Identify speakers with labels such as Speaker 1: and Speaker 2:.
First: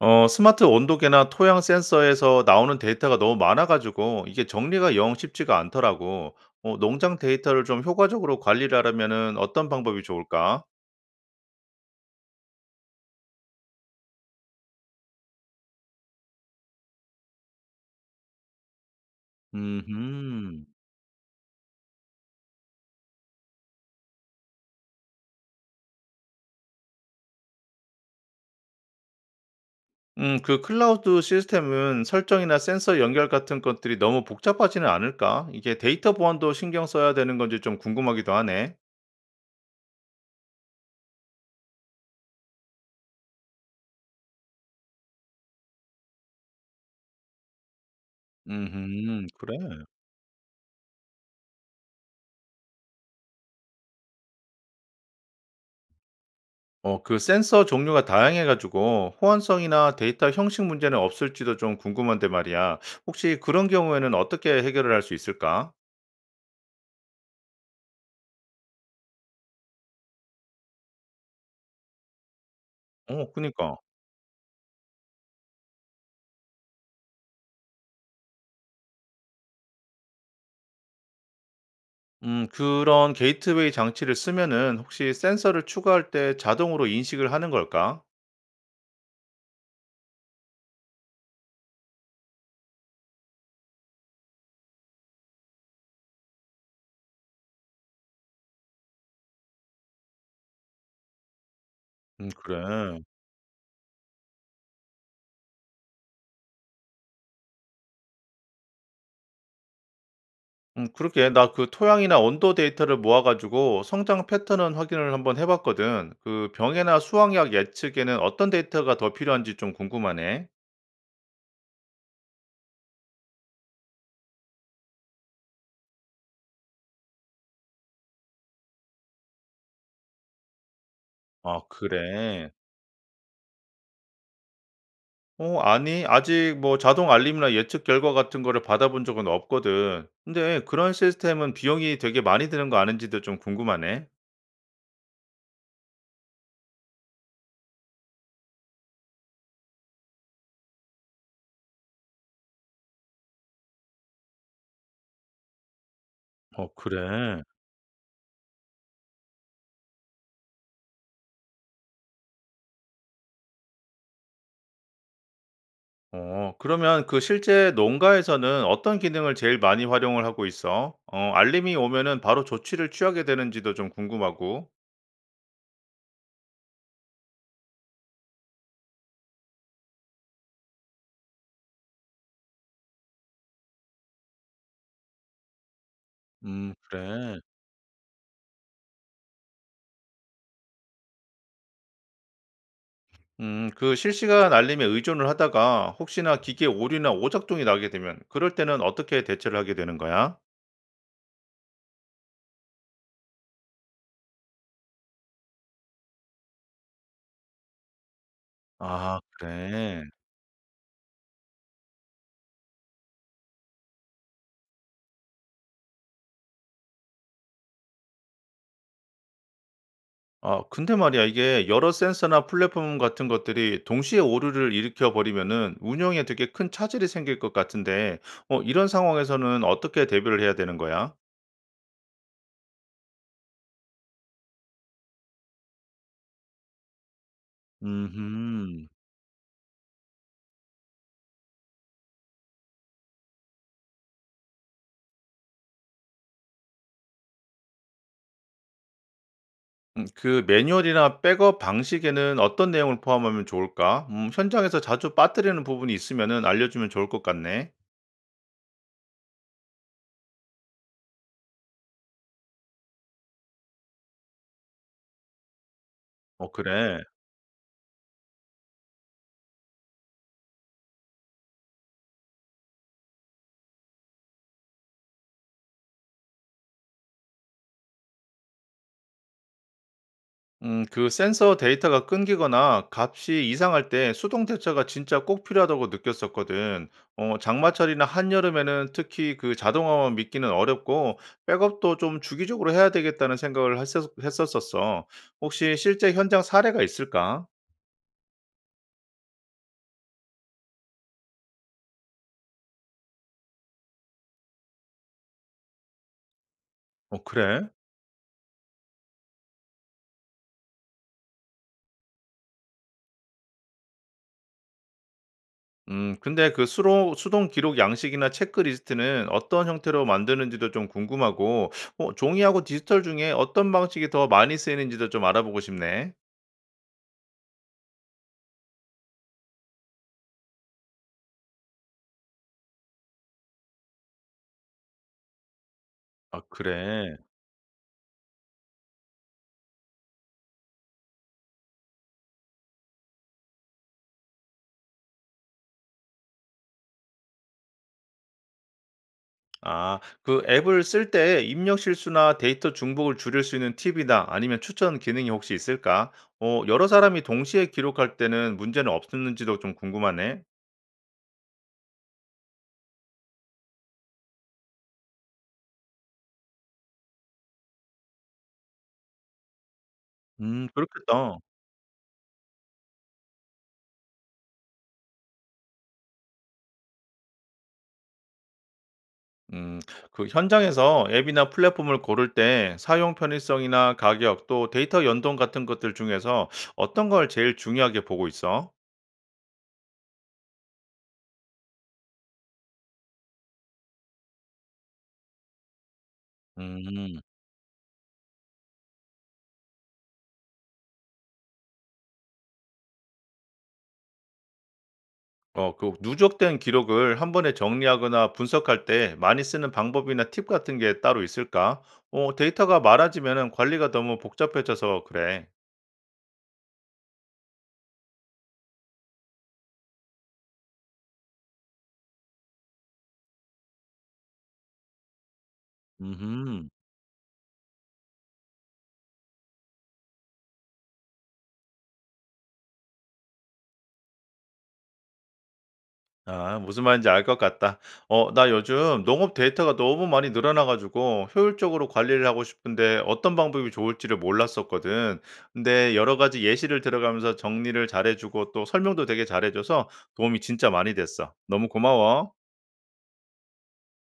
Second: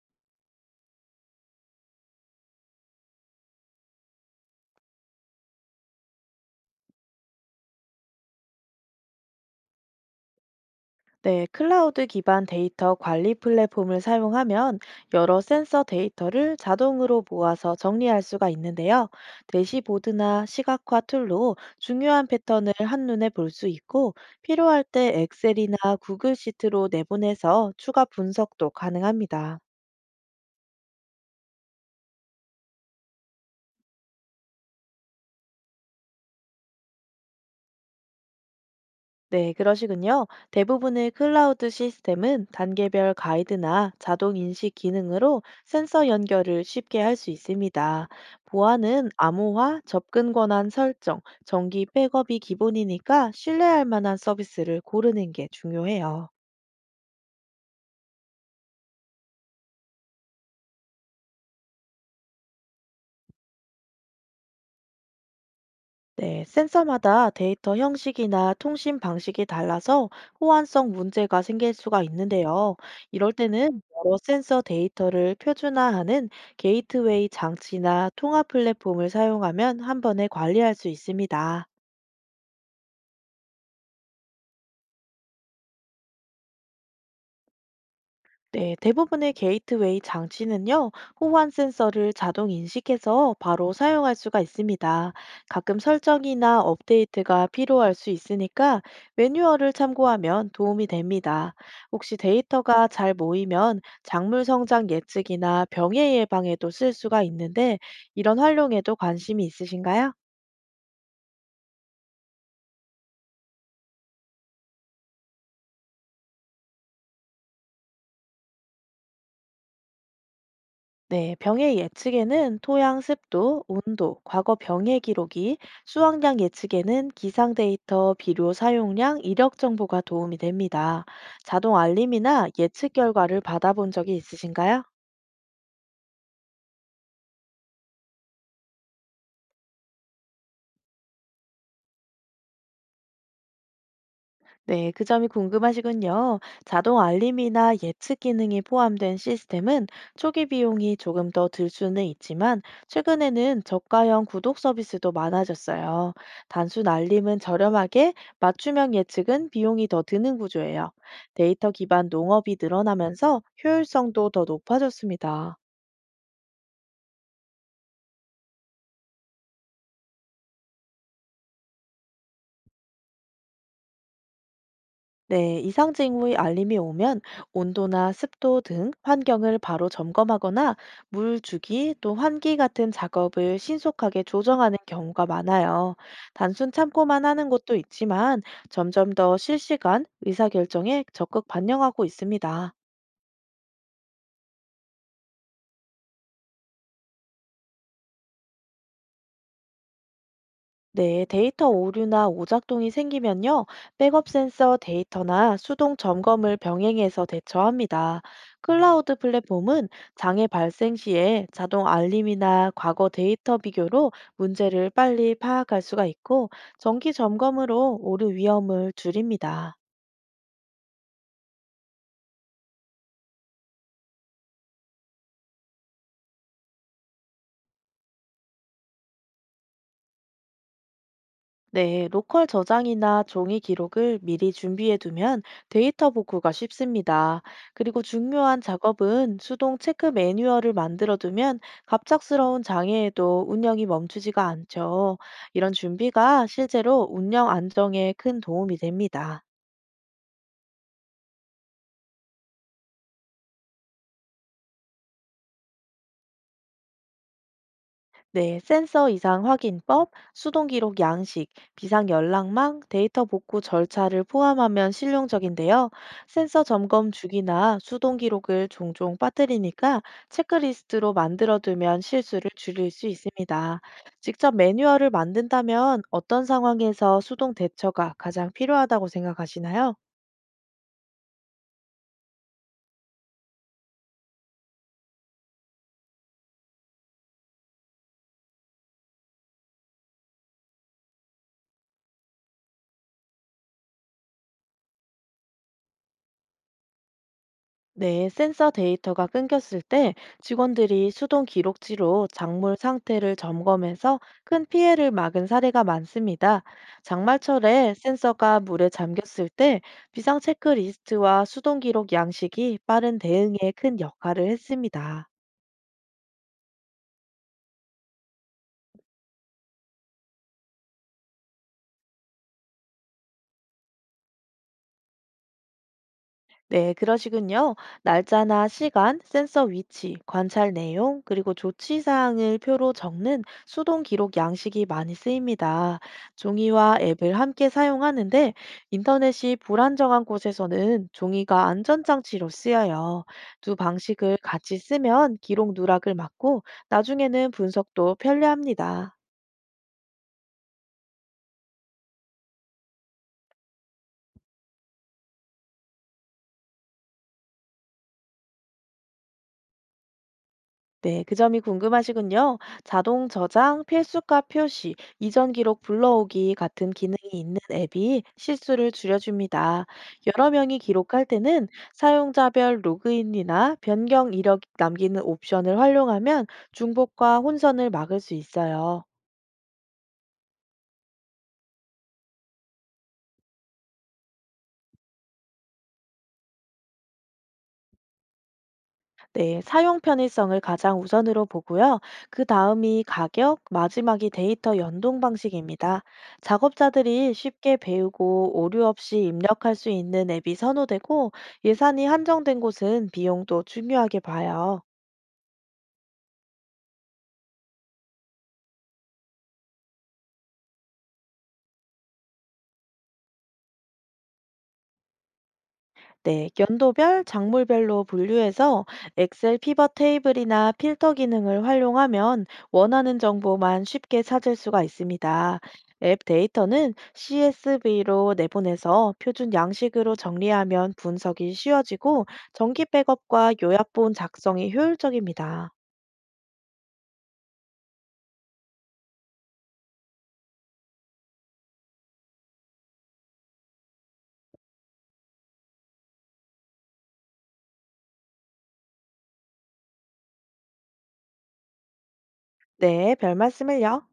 Speaker 1: 스마트 온도계나 토양 센서에서 나오는 데이터가 너무 많아 가지고 이게 정리가 영 쉽지가 않더라고. 농장 데이터를 좀 효과적으로 관리를 하려면은 어떤 방법이 좋을까?
Speaker 2: 네, 클라우드 기반 데이터 관리 플랫폼을 사용하면 여러 센서 데이터를 자동으로 모아서 정리할 수가 있는데요. 대시보드나
Speaker 1: 음.
Speaker 2: 시각화 툴로 중요한 패턴을 한눈에 볼 수 있고 필요할 때 엑셀이나 구글 시트로 내보내서 추가 분석도 가능합니다.
Speaker 1: 그 클라우드 시스템은 설정이나 센서 연결 같은 것들이 너무 복잡하지는 않을까? 이게 데이터 보안도 신경 써야 되는 건지 좀 궁금하기도 하네.
Speaker 2: 네, 그러시군요. 대부분의 클라우드 시스템은 단계별 가이드나 자동 인식 기능으로 센서 연결을 쉽게 할 수 있습니다. 보안은
Speaker 1: 음, 그래.
Speaker 2: 암호화, 접근 권한 설정, 정기 백업이 기본이니까 신뢰할 만한 서비스를 고르는 게 중요해요.
Speaker 1: 그 센서 종류가 다양해 가지고 호환성이나 데이터 형식 문제는 없을지도 좀 궁금한데 말이야. 혹시 그런 경우에는 어떻게 해결을 할 수 있을까?
Speaker 2: 네, 센서마다 데이터 형식이나 통신 방식이 달라서 호환성 문제가 생길 수가 있는데요. 이럴
Speaker 1: 그니까.
Speaker 2: 때는 여러 센서 데이터를 표준화하는 게이트웨이 장치나 통합 플랫폼을 사용하면 한 번에 관리할 수 있습니다.
Speaker 1: 그런 게이트웨이 장치를 쓰면은 혹시 센서를 추가할 때 자동으로 인식을 하는 걸까?
Speaker 2: 네, 대부분의 게이트웨이 장치는요, 호환 센서를 자동 인식해서 바로 사용할 수가 있습니다. 가끔 설정이나 업데이트가 필요할 수 있으니까 매뉴얼을 참고하면 도움이 됩니다. 혹시
Speaker 1: 음, 그래.
Speaker 2: 데이터가 잘 모이면 작물 성장 예측이나 병해 예방에도 쓸 수가 있는데, 이런 활용에도 관심이 있으신가요?
Speaker 1: 그렇게 나 그 토양이나 온도 데이터를 모아 가지고 성장 패턴은 확인을 한번 해 봤거든. 그 병해나 수확량 예측에는 어떤 데이터가 더 필요한지 좀 궁금하네.
Speaker 2: 네, 병의 예측에는 토양 습도, 온도, 과거 병의 기록이, 수확량 예측에는 기상 데이터, 비료 사용량, 이력 정보가 도움이 됩니다.
Speaker 1: 아,
Speaker 2: 자동 알림이나
Speaker 1: 그래.
Speaker 2: 예측 결과를 받아본 적이 있으신가요?
Speaker 1: 아니, 아직 뭐 자동 알림이나 예측 결과 같은 거를 받아본 적은 없거든. 근데 그런 시스템은 비용이 되게 많이 드는 거 아는지도 좀 궁금하네.
Speaker 2: 네, 그 점이 궁금하시군요. 자동 알림이나 예측 기능이 포함된 시스템은 초기 비용이 조금 더 들 수는 있지만 최근에는 저가형 구독 서비스도 많아졌어요.
Speaker 1: 어,
Speaker 2: 단순 알림은
Speaker 1: 그래?
Speaker 2: 저렴하게, 맞춤형 예측은 비용이 더 드는 구조예요. 데이터 기반 농업이 늘어나면서 효율성도 더 높아졌습니다.
Speaker 1: 그러면 그 실제 농가에서는 어떤 기능을 제일 많이 활용을 하고 있어? 알림이 오면은 바로 조치를 취하게 되는지도 좀 궁금하고.
Speaker 2: 네, 이상징후 의 알림이 오면 온도나 습도 등 환경을 바로 점검하거나 물 주기 또 환기 같은 작업을 신속하게 조정하는 경우가 많아요. 단순
Speaker 1: 음,
Speaker 2: 참고만
Speaker 1: 그래.
Speaker 2: 하는 것도 있지만 점점 더 실시간 의사결정에 적극 반영하고 있습니다.
Speaker 1: 그 실시간 알림에 의존을 하다가 혹시나 기계 오류나 오작동이 나게 되면 그럴 때는 어떻게 대처를 하게 되는 거야?
Speaker 2: 네, 데이터 오류나 오작동이 생기면요, 백업 센서 데이터나 수동 점검을 병행해서 대처합니다. 클라우드
Speaker 1: 아,
Speaker 2: 플랫폼은
Speaker 1: 그래.
Speaker 2: 장애 발생 시에 자동 알림이나 과거 데이터 비교로 문제를 빨리 파악할 수가 있고, 정기 점검으로 오류 위험을 줄입니다.
Speaker 1: 아, 근데 말이야, 이게 여러 센서나 플랫폼 같은 것들이 동시에 오류를 일으켜 버리면은 운영에 되게 큰 차질이 생길 것 같은데, 이런 상황에서는 어떻게 대비를 해야 되는 거야?
Speaker 2: 네, 로컬 저장이나 종이 기록을 미리 준비해 두면 데이터 복구가 쉽습니다. 그리고 중요한
Speaker 1: 음흠.
Speaker 2: 작업은 수동 체크 매뉴얼을 만들어 두면 갑작스러운 장애에도 운영이 멈추지가 않죠. 이런 준비가 실제로 운영 안정에 큰 도움이 됩니다.
Speaker 1: 그 매뉴얼이나 백업 방식에는 어떤 내용을 포함하면 좋을까? 현장에서 자주 빠뜨리는 부분이 있으면은 알려주면 좋을 것 같네.
Speaker 2: 네, 센서 이상 확인법, 수동 기록 양식, 비상 연락망, 데이터 복구 절차를 포함하면 실용적인데요.
Speaker 1: 어,
Speaker 2: 센서
Speaker 1: 그래.
Speaker 2: 점검 주기나 수동 기록을 종종 빠뜨리니까 체크리스트로 만들어두면 실수를 줄일 수 있습니다. 직접 매뉴얼을 만든다면 어떤 상황에서 수동 대처가 가장 필요하다고 생각하시나요?
Speaker 1: 그 센서 데이터가 끊기거나 값이 이상할 때 수동 대처가 진짜 꼭 필요하다고 느꼈었거든. 장마철이나 한여름에는 특히 그 자동화만 믿기는 어렵고 백업도 좀 주기적으로 해야 되겠다는 생각을 했었었어. 혹시 실제 현장 사례가 있을까?
Speaker 2: 네, 센서 데이터가 끊겼을 때 직원들이 수동 기록지로 작물 상태를 점검해서 큰 피해를 막은 사례가 많습니다.
Speaker 1: 어, 그래?
Speaker 2: 장마철에 센서가 물에 잠겼을 때 비상 체크리스트와 수동 기록 양식이 빠른 대응에 큰 역할을 했습니다.
Speaker 1: 근데 그 수동 기록 양식이나 체크리스트는 어떤 형태로 만드는지도 좀 궁금하고, 종이하고 디지털 중에 어떤 방식이 더 많이 쓰이는지도 좀 알아보고 싶네.
Speaker 2: 네, 그러시군요. 날짜나 시간, 센서 위치, 관찰 내용, 그리고 조치 사항을 표로 적는 수동 기록 양식이 많이 쓰입니다.
Speaker 1: 아,
Speaker 2: 종이와
Speaker 1: 그래.
Speaker 2: 앱을 함께 사용하는데 인터넷이 불안정한 곳에서는 종이가 안전장치로 쓰여요. 두 방식을 같이 쓰면 기록 누락을 막고 나중에는 분석도 편리합니다.
Speaker 1: 아, 그 앱을 쓸 때 입력 실수나 데이터 중복을 줄일 수 있는 팁이나 아니면 추천 기능이 혹시 있을까? 여러 사람이 동시에 기록할 때는 문제는 없었는지도 좀 궁금하네.
Speaker 2: 네, 그 점이 궁금하시군요. 자동 저장, 필수값 표시, 이전 기록 불러오기 같은 기능이 있는 앱이 실수를 줄여줍니다. 여러 명이 기록할
Speaker 1: 그렇겠다.
Speaker 2: 때는 사용자별 로그인이나 변경 이력 남기는 옵션을 활용하면 중복과 혼선을 막을 수 있어요.
Speaker 1: 음, 그 현장에서 앱이나 플랫폼을 고를 때 사용 편의성이나 가격 또 데이터 연동 같은 것들 중에서 어떤 걸 제일 중요하게 보고 있어?
Speaker 2: 네, 사용 편의성을 가장 우선으로 보고요. 그 다음이 가격, 마지막이 데이터 연동 방식입니다.
Speaker 1: 음.
Speaker 2: 작업자들이 쉽게 배우고 오류 없이 입력할 수 있는 앱이 선호되고 예산이 한정된 곳은 비용도 중요하게 봐요.
Speaker 1: 그 누적된 기록을 한 번에 정리하거나 분석할 때 많이 쓰는 방법이나 팁 같은 게 따로 있을까? 데이터가 많아지면 관리가 너무 복잡해져서 그래.
Speaker 2: 네, 연도별, 작물별로 분류해서 엑셀 피벗 테이블이나 필터 기능을 활용하면 원하는 정보만 쉽게 찾을 수가 있습니다. 앱
Speaker 1: 음,
Speaker 2: 데이터는 CSV로 내보내서 표준 양식으로 정리하면 분석이 쉬워지고 정기 백업과 요약본 작성이 효율적입니다.
Speaker 1: 아, 무슨 말인지 알 것 같다. 나 요즘 농업 데이터가 너무 많이 늘어나가지고 효율적으로 관리를 하고 싶은데 어떤 방법이 좋을지를 몰랐었거든. 근데 여러 가지 예시를 들어가면서 정리를 잘해주고 또 설명도 되게 잘해줘서 도움이 진짜 많이 됐어. 너무 고마워.
Speaker 2: 네, 별 말씀을요.